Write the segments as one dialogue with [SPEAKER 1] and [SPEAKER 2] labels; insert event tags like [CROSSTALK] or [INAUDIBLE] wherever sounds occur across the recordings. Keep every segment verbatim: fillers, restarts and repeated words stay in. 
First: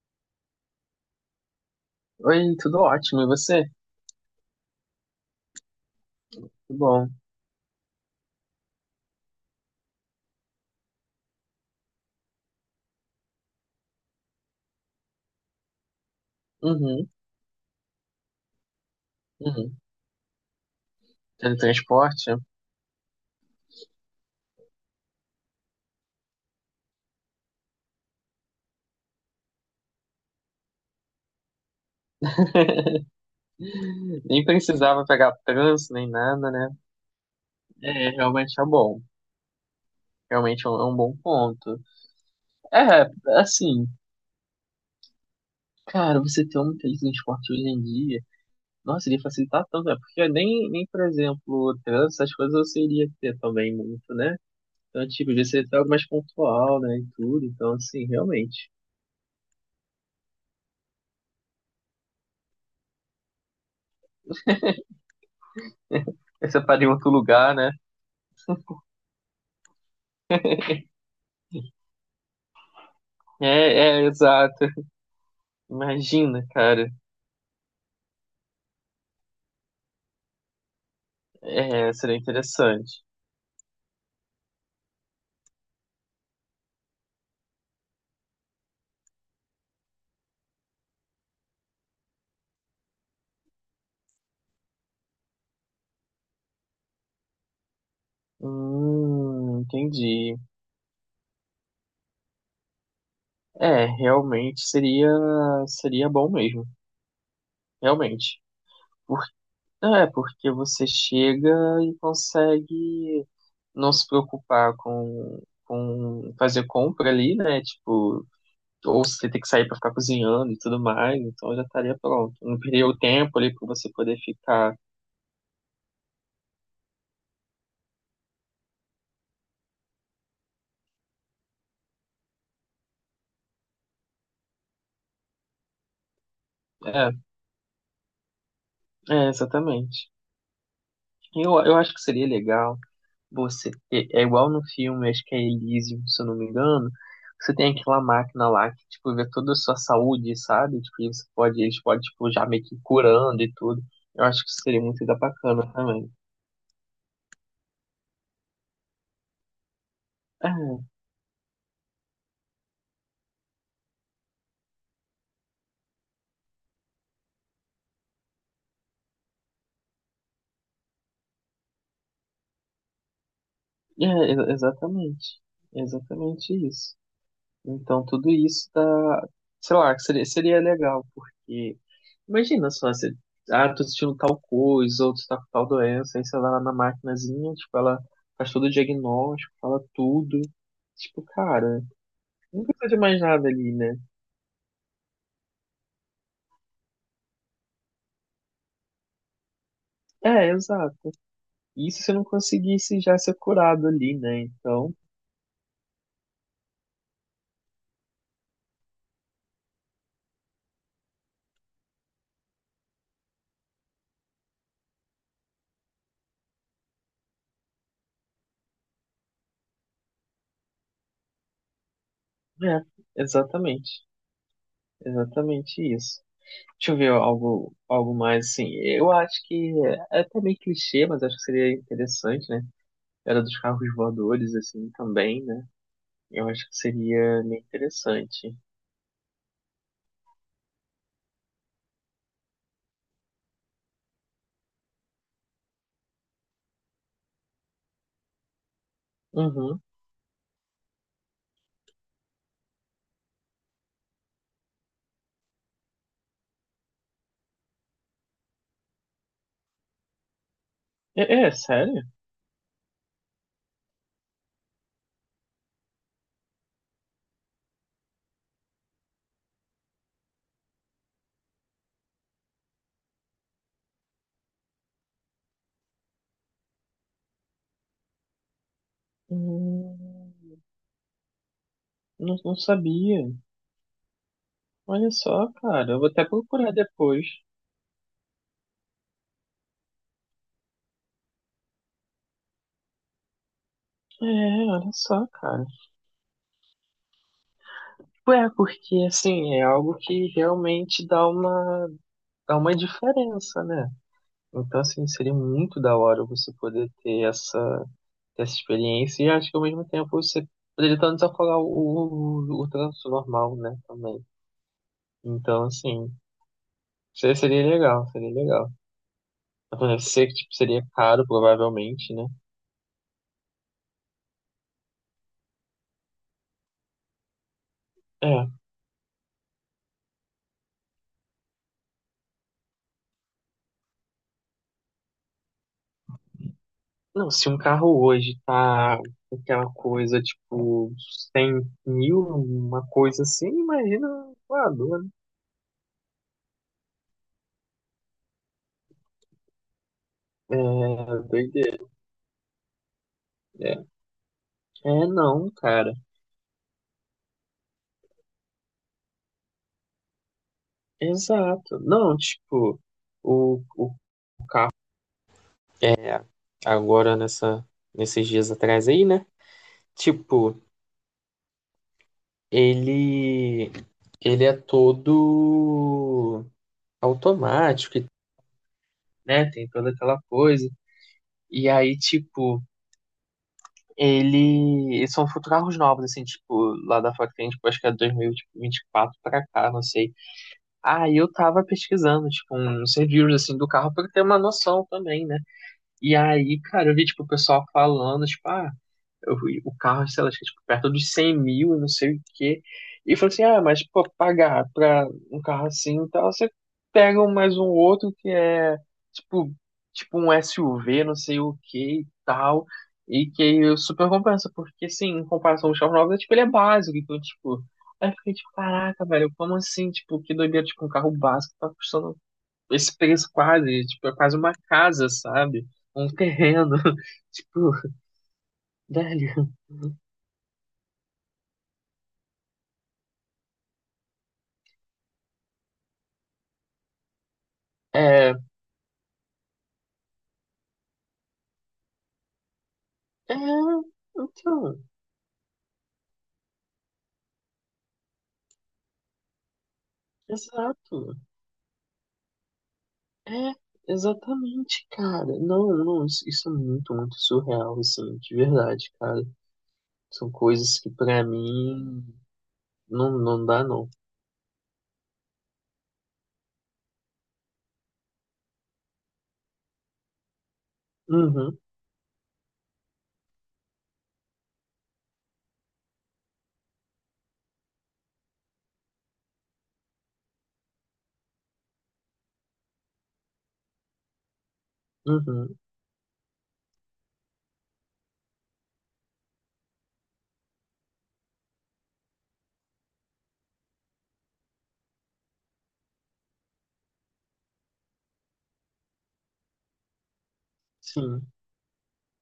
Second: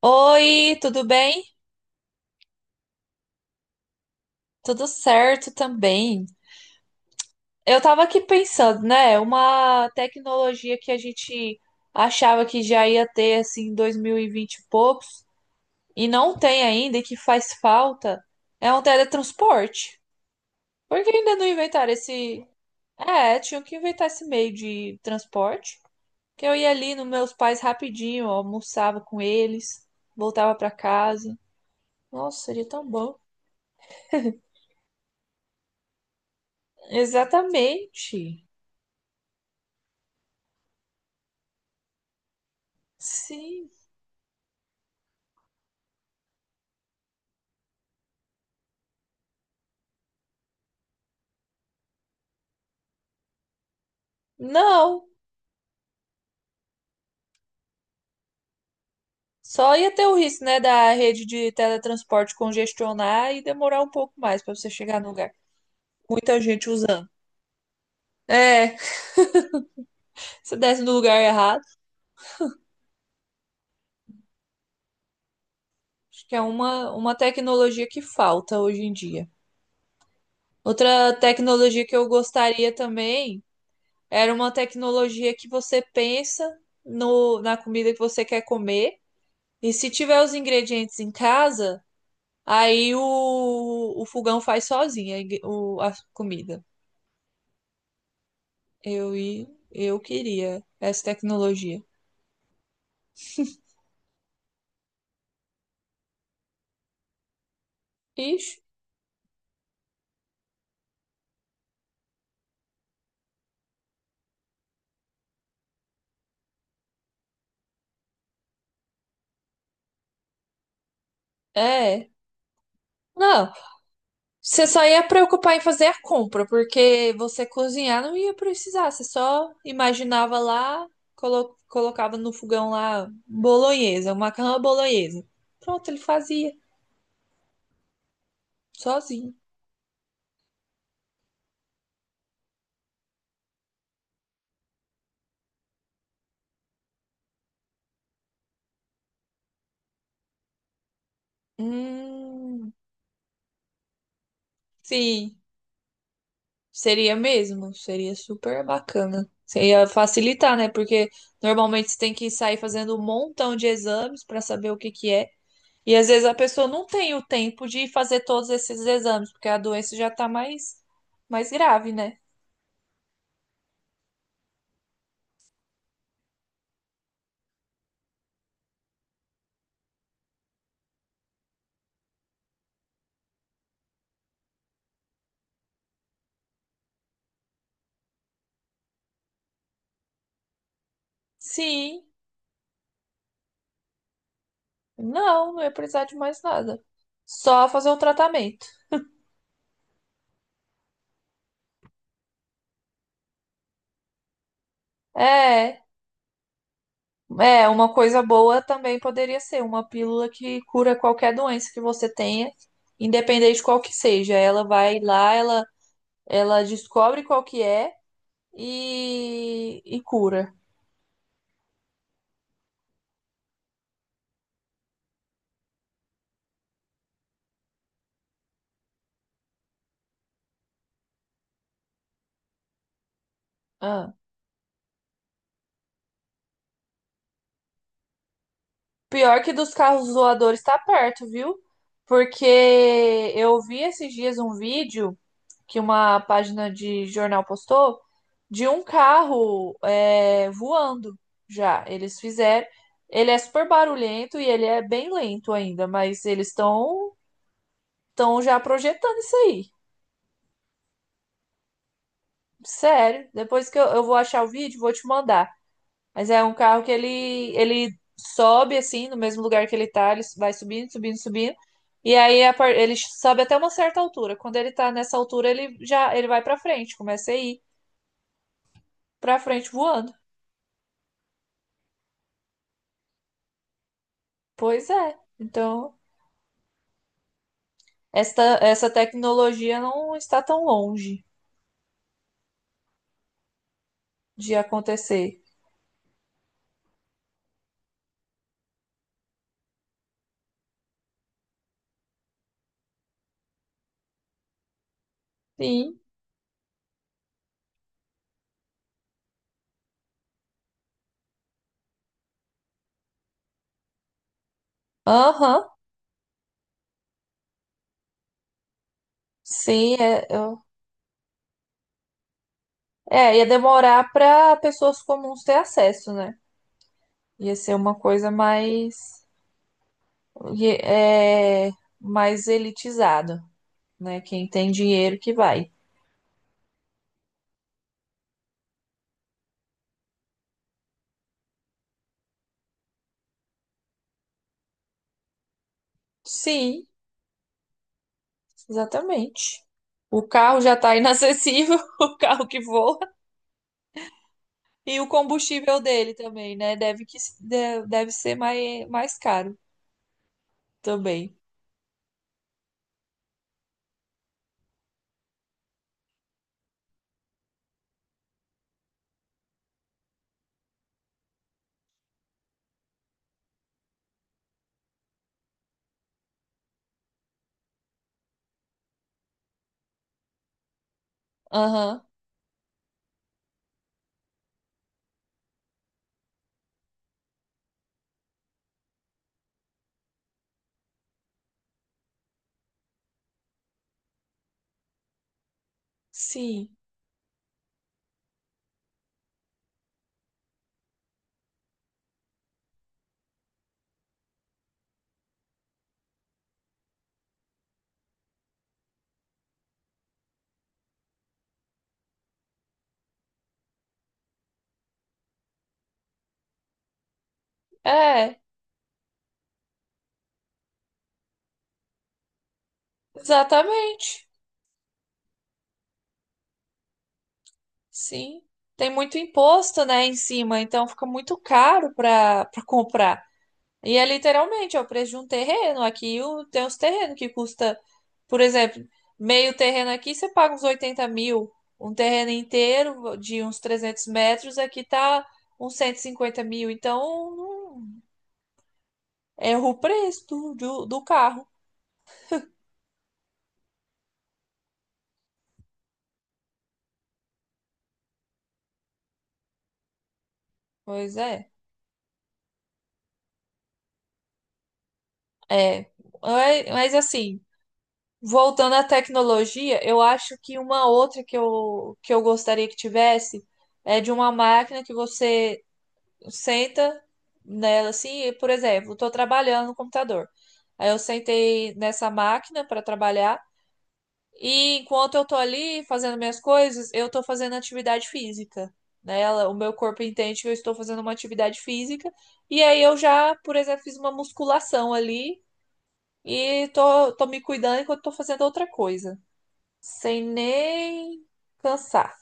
[SPEAKER 1] Oi, tudo bem?
[SPEAKER 2] Oi, tudo ótimo, e você?
[SPEAKER 1] Tudo certo também.
[SPEAKER 2] Tudo bom?
[SPEAKER 1] Eu tava aqui pensando, né? Uma tecnologia que a gente achava que já ia ter assim em dois mil e vinte e vinte e poucos e não tem ainda e
[SPEAKER 2] Uhum,
[SPEAKER 1] que faz falta é um
[SPEAKER 2] uhum.
[SPEAKER 1] teletransporte. Por que ainda não inventaram
[SPEAKER 2] Teletransporte?
[SPEAKER 1] esse? É, tinham que inventar esse meio de transporte. Que eu ia ali nos meus pais rapidinho, almoçava com eles, voltava pra casa. Nossa, seria tão
[SPEAKER 2] [LAUGHS]
[SPEAKER 1] bom.
[SPEAKER 2] Nem precisava pegar trânsito, nem nada, né? É,
[SPEAKER 1] Exatamente.
[SPEAKER 2] realmente é bom. Realmente é um, é um bom ponto. É,
[SPEAKER 1] Sim.
[SPEAKER 2] assim, cara, você ter um teletransporte hoje em dia, nossa, iria facilitar tanto, né? Porque nem, nem, por exemplo, o trânsito, essas coisas você iria ter também muito, né? Então,
[SPEAKER 1] Não,
[SPEAKER 2] tipo, ia ser algo mais pontual, né, e tudo. Então, assim, realmente.
[SPEAKER 1] só ia ter o risco, né, da rede de teletransporte congestionar e demorar um pouco mais para você chegar no lugar. Muita
[SPEAKER 2] Aí você
[SPEAKER 1] gente
[SPEAKER 2] para em
[SPEAKER 1] usando.
[SPEAKER 2] outro lugar, né?
[SPEAKER 1] É, [LAUGHS] você desce no lugar errado.
[SPEAKER 2] É, é, exato.
[SPEAKER 1] Acho que é
[SPEAKER 2] Imagina, cara.
[SPEAKER 1] uma, uma tecnologia que falta hoje em dia. Outra tecnologia
[SPEAKER 2] É,
[SPEAKER 1] que eu
[SPEAKER 2] seria
[SPEAKER 1] gostaria
[SPEAKER 2] interessante.
[SPEAKER 1] também era uma tecnologia que você pensa no, na comida que você quer comer. E se tiver os ingredientes em casa, aí o, o fogão faz sozinho a, ingre- o- a comida. Eu, i-
[SPEAKER 2] Hum,
[SPEAKER 1] eu
[SPEAKER 2] entendi.
[SPEAKER 1] queria essa tecnologia.
[SPEAKER 2] É, realmente seria seria bom mesmo, realmente.
[SPEAKER 1] Ixi,
[SPEAKER 2] Por, é, porque você chega e consegue não se preocupar com, com fazer compra ali, né? Tipo, ou você ter que sair para ficar cozinhando e tudo mais, então já estaria
[SPEAKER 1] é.
[SPEAKER 2] pronto. Não perderia o tempo
[SPEAKER 1] Não,
[SPEAKER 2] ali para você poder
[SPEAKER 1] você
[SPEAKER 2] ficar.
[SPEAKER 1] só ia preocupar em fazer a compra, porque você cozinhar não ia precisar. Você só imaginava lá, colo- colocava no fogão lá bolonhesa, um macarrão à bolonhesa. Pronto, ele fazia,
[SPEAKER 2] É, é,
[SPEAKER 1] sozinho.
[SPEAKER 2] exatamente. Eu, eu acho que seria legal. Você é é igual no filme, acho que é Elysium, se eu não me engano. Você tem aquela máquina lá que tipo vê toda a sua saúde, sabe? Tipo, e você pode, eles podem tipo já meio
[SPEAKER 1] Hum,
[SPEAKER 2] que ir curando e tudo. Eu acho que isso seria muito da
[SPEAKER 1] sim,
[SPEAKER 2] bacana também.
[SPEAKER 1] seria mesmo. Seria super bacana. Seria
[SPEAKER 2] É,
[SPEAKER 1] facilitar, né? Porque normalmente você tem que sair fazendo um montão de exames para saber o que que é. E às vezes a pessoa não tem o tempo de fazer todos esses exames, porque a doença já tá mais, mais grave, né?
[SPEAKER 2] é, ex- exatamente. Exatamente isso. Então, tudo isso tá, sei lá, seria, seria legal, porque imagina só, você, ah, tô sentindo tal coisa, ou tu tá com tal doença, aí você vai lá na maquinazinha, tipo, ela faz todo o diagnóstico, fala tudo. Tipo, cara,
[SPEAKER 1] Sim,
[SPEAKER 2] não precisa de mais nada ali, né?
[SPEAKER 1] não, não ia precisar de mais nada. Só fazer um tratamento.
[SPEAKER 2] É, exato. Isso se não conseguisse já ser curado ali, né? Então,
[SPEAKER 1] É, é, uma coisa boa também poderia ser uma pílula que cura qualquer doença que você tenha, independente de qual que seja. Ela vai lá, ela, ela descobre qual que é e, e cura.
[SPEAKER 2] é, exatamente. Exatamente isso. Deixa eu ver algo, algo mais assim. Eu acho que é é até meio clichê, mas acho que seria interessante, né? Era dos carros
[SPEAKER 1] Ah.
[SPEAKER 2] voadores, assim, também, né? Eu acho que seria meio interessante.
[SPEAKER 1] Pior que dos carros voadores tá perto, viu? Porque eu vi esses dias um vídeo que uma página de jornal postou de um carro
[SPEAKER 2] Uhum.
[SPEAKER 1] é, voando já. Eles fizeram. Ele é super barulhento e ele é bem lento ainda, mas eles estão estão já projetando isso aí.
[SPEAKER 2] É, é, sério?
[SPEAKER 1] Sério. Depois que eu, eu vou achar o vídeo, vou te mandar. Mas é um carro que ele, ele sobe assim, no mesmo lugar que ele tá, ele vai subindo, subindo, subindo. E aí a par- ele sobe até uma certa altura. Quando ele tá nessa altura, ele já ele vai pra frente, começa a ir pra frente voando.
[SPEAKER 2] Hum, não, não sabia.
[SPEAKER 1] Pois
[SPEAKER 2] Olha
[SPEAKER 1] é.
[SPEAKER 2] só, cara.
[SPEAKER 1] Então,
[SPEAKER 2] Eu vou até procurar depois.
[SPEAKER 1] esta, essa tecnologia não está tão longe
[SPEAKER 2] É,
[SPEAKER 1] de
[SPEAKER 2] olha só,
[SPEAKER 1] acontecer.
[SPEAKER 2] cara. Tipo, é, porque assim, é algo que realmente dá uma, dá uma diferença, né? Então, assim, seria muito da
[SPEAKER 1] Sim.
[SPEAKER 2] hora você poder ter essa, ter essa experiência e acho que ao mesmo tempo você poderia tanto desafogar o, o, o trânsito normal, né? Também.
[SPEAKER 1] Aham.
[SPEAKER 2] Então, assim, se- seria legal, seria legal. Mas, mano,
[SPEAKER 1] Sim,
[SPEAKER 2] eu
[SPEAKER 1] é,
[SPEAKER 2] sei que, tipo,
[SPEAKER 1] eu-
[SPEAKER 2] seria caro, provavelmente, né?
[SPEAKER 1] é, ia demorar para pessoas comuns ter acesso, né? Ia ser uma coisa
[SPEAKER 2] É.
[SPEAKER 1] mais E É mais elitizado, né? Quem tem dinheiro que vai.
[SPEAKER 2] Não, se um carro hoje tá com aquela coisa, tipo, cem mil, uma coisa assim, imagina um voador, né?
[SPEAKER 1] Sim, exatamente. O
[SPEAKER 2] É,
[SPEAKER 1] carro já tá inacessível,
[SPEAKER 2] doideira.
[SPEAKER 1] [LAUGHS] o carro que voa,
[SPEAKER 2] É,
[SPEAKER 1] e o
[SPEAKER 2] é, não,
[SPEAKER 1] combustível
[SPEAKER 2] cara.
[SPEAKER 1] dele também, né? Deve que de- deve ser mais, mais caro também.
[SPEAKER 2] Exato. Não, tipo, o, o é agora nessa nesses dias atrás aí, né? Tipo, ele ele é todo automático, e, né? Tem toda aquela coisa. E aí,
[SPEAKER 1] Aham.
[SPEAKER 2] tipo, ele. Eles são carros novos, assim, tipo, lá da fora que tem, tipo, acho que é dois mil e vinte e quatro pra cá, não sei. Aí eu tava pesquisando, tipo, uns reviews, assim, do carro pra eu ter uma noção também, né? E aí,
[SPEAKER 1] Sim.
[SPEAKER 2] cara, eu vi, tipo, o pessoal falando, tipo, ah. Eu vi o carro, sei lá, acho que, é, tipo, perto dos cem mil, não sei o quê. E falou assim, ah, mas pô, pagar pra um carro assim, então você pega um- mais um outro que é tipo, tipo um S U V, não sei o que e tal. E que aí super compensa, porque assim, em comparação ao X nove, tipo, ele é básico, então, tipo, aí eu fiquei
[SPEAKER 1] É,
[SPEAKER 2] tipo, caraca, velho, como assim? Tipo, que doideira, tipo, um carro básico tá custando esse preço quase, tipo, é
[SPEAKER 1] exatamente.
[SPEAKER 2] quase uma casa, sabe? Um terreno, [LAUGHS] tipo,
[SPEAKER 1] Sim. Tem muito
[SPEAKER 2] velho.
[SPEAKER 1] imposto, né, em cima, então fica muito caro para para comprar. E é literalmente, é o preço de um terreno. Aqui o- tem uns terrenos que custa,
[SPEAKER 2] É,
[SPEAKER 1] por exemplo, meio terreno aqui você paga uns oitenta mil. Um terreno inteiro
[SPEAKER 2] é,
[SPEAKER 1] de uns trezentos metros aqui
[SPEAKER 2] então,
[SPEAKER 1] tá uns cento e cinquenta mil. Então, não- é o preço do, do, do
[SPEAKER 2] exato.
[SPEAKER 1] carro.
[SPEAKER 2] É, exatamente, cara. Não, não, isso, isso é muito, muito surreal, assim, de verdade, cara. São coisas que
[SPEAKER 1] Pois
[SPEAKER 2] pra
[SPEAKER 1] é.
[SPEAKER 2] mim não, não dá, não.
[SPEAKER 1] É. É, mas assim, voltando à tecnologia, eu acho que uma outra que
[SPEAKER 2] Uhum,
[SPEAKER 1] eu, que eu gostaria que tivesse é de uma máquina que você senta nela assim, e, por exemplo, estou trabalhando no computador. Aí eu sentei nessa máquina para trabalhar e enquanto eu estou
[SPEAKER 2] uhum,
[SPEAKER 1] ali fazendo minhas coisas, eu estou fazendo atividade física. Nela o meu corpo entende que eu estou fazendo uma atividade física e aí eu já, por exemplo, fiz uma musculação ali e tô, tô me cuidando enquanto estou fazendo outra coisa, sem
[SPEAKER 2] sim.
[SPEAKER 1] nem cansar.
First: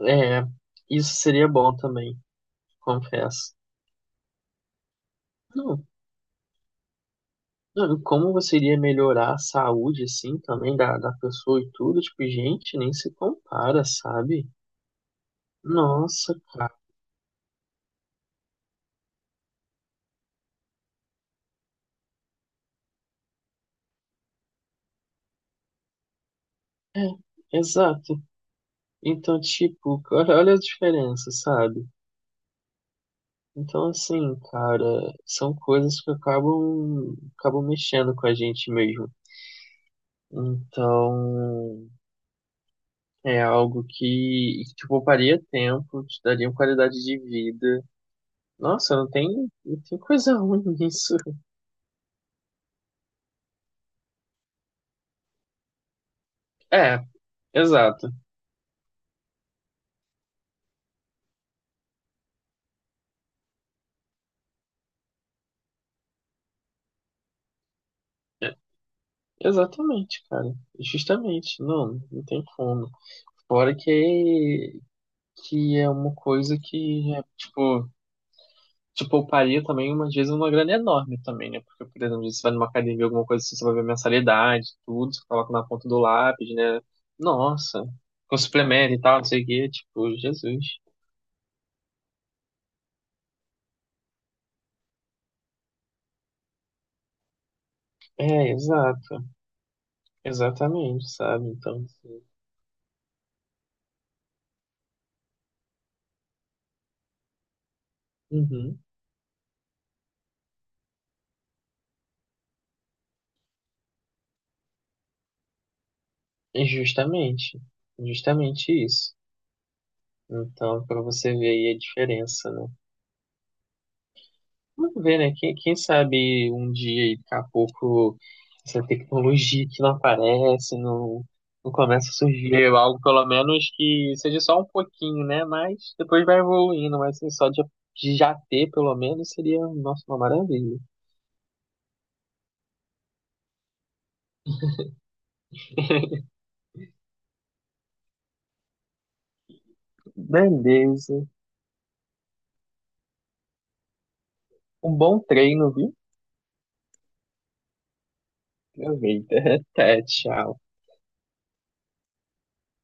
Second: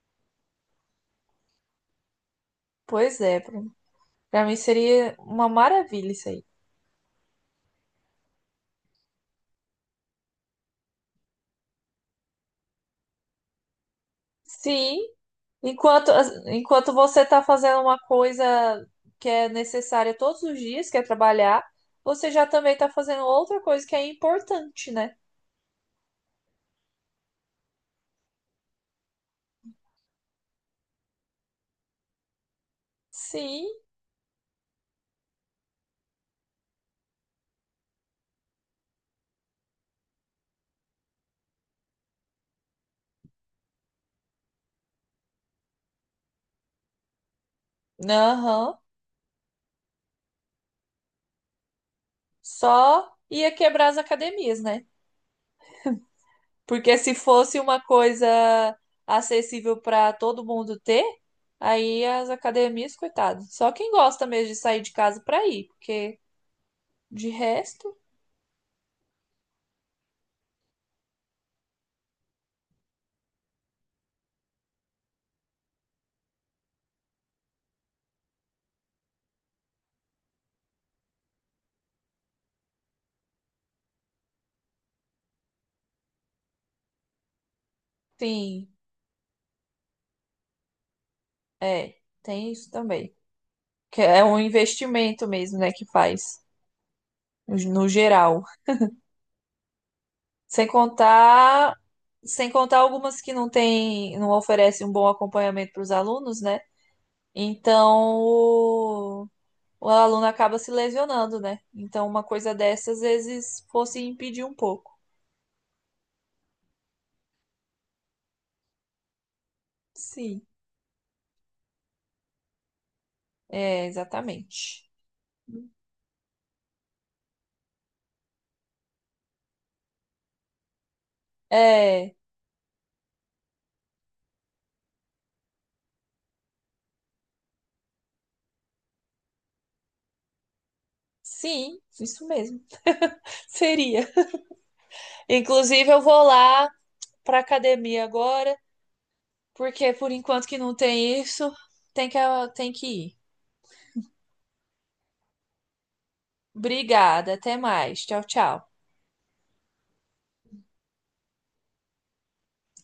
[SPEAKER 2] É, isso seria bom também,
[SPEAKER 1] Pois é,
[SPEAKER 2] confesso.
[SPEAKER 1] Bruno. Pra mim seria uma
[SPEAKER 2] Não,
[SPEAKER 1] maravilha isso aí.
[SPEAKER 2] não, e como você iria melhorar a saúde, assim, também da, da pessoa e tudo, tipo, gente, nem se compara, sabe?
[SPEAKER 1] Sim, enquanto,
[SPEAKER 2] Nossa, cara.
[SPEAKER 1] enquanto você está fazendo uma coisa que é necessária todos os dias, que é trabalhar, você já também está fazendo outra coisa que é importante, né?
[SPEAKER 2] É, exato. Então, tipo, cara, olha a diferença, sabe?
[SPEAKER 1] Sim,
[SPEAKER 2] Então, assim, cara, são coisas que acabam, acabam mexendo com a gente mesmo. Então, é algo que, que te pouparia tempo, te daria uma qualidade de vida.
[SPEAKER 1] aham.
[SPEAKER 2] Nossa, não tem, não tem coisa ruim [LAUGHS] nisso.
[SPEAKER 1] Só ia quebrar as academias, né? Porque
[SPEAKER 2] É,
[SPEAKER 1] se fosse uma
[SPEAKER 2] exato.
[SPEAKER 1] coisa acessível para todo mundo ter, aí as academias, coitado. Só quem gosta mesmo de sair de casa para ir, porque de resto,
[SPEAKER 2] É, exatamente, cara. Justamente. Não, não tem como. Fora que, que é uma coisa que, é, tipo, te pouparia também, umas vezes, uma grana enorme também, né? Porque, por exemplo, você vai numa academia, alguma coisa assim, você vai ver mensalidade, tudo, você coloca na ponta do lápis, né? Nossa, com
[SPEAKER 1] sim,
[SPEAKER 2] suplemento e tal, não sei o quê, tipo, Jesus.
[SPEAKER 1] é, tem isso também. Que é um investimento mesmo, né, que faz no geral.
[SPEAKER 2] É, exato,
[SPEAKER 1] Sem
[SPEAKER 2] exatamente, sabe?
[SPEAKER 1] contar,
[SPEAKER 2] Então, assim,
[SPEAKER 1] sem contar algumas que não tem, não oferecem um bom acompanhamento para os alunos, né? Então
[SPEAKER 2] uhum.
[SPEAKER 1] o, o aluno acaba se lesionando, né? Então uma coisa dessas às vezes fosse impedir um pouco.
[SPEAKER 2] E justamente, justamente isso.
[SPEAKER 1] Sim,
[SPEAKER 2] Então, para você ver aí a diferença, né?
[SPEAKER 1] é exatamente.
[SPEAKER 2] Vamos ver, né? Quem, quem sabe um dia, aí, daqui a pouco, essa tecnologia que não aparece, não, não começa a
[SPEAKER 1] É,
[SPEAKER 2] surgir algo, pelo menos que seja só um pouquinho, né? Mas depois vai evoluindo, mas assim, só de, de já ter, pelo menos, seria, nossa, uma maravilha.
[SPEAKER 1] sim, isso mesmo. [LAUGHS] Seria. Inclusive eu vou lá para academia agora. Porque por enquanto que não tem
[SPEAKER 2] Beleza.
[SPEAKER 1] isso, tem que, tem que ir.
[SPEAKER 2] Um bom treino, viu?
[SPEAKER 1] Obrigada, até mais. Tchau, tchau.
[SPEAKER 2] Aproveita. [LAUGHS] Até, tchau.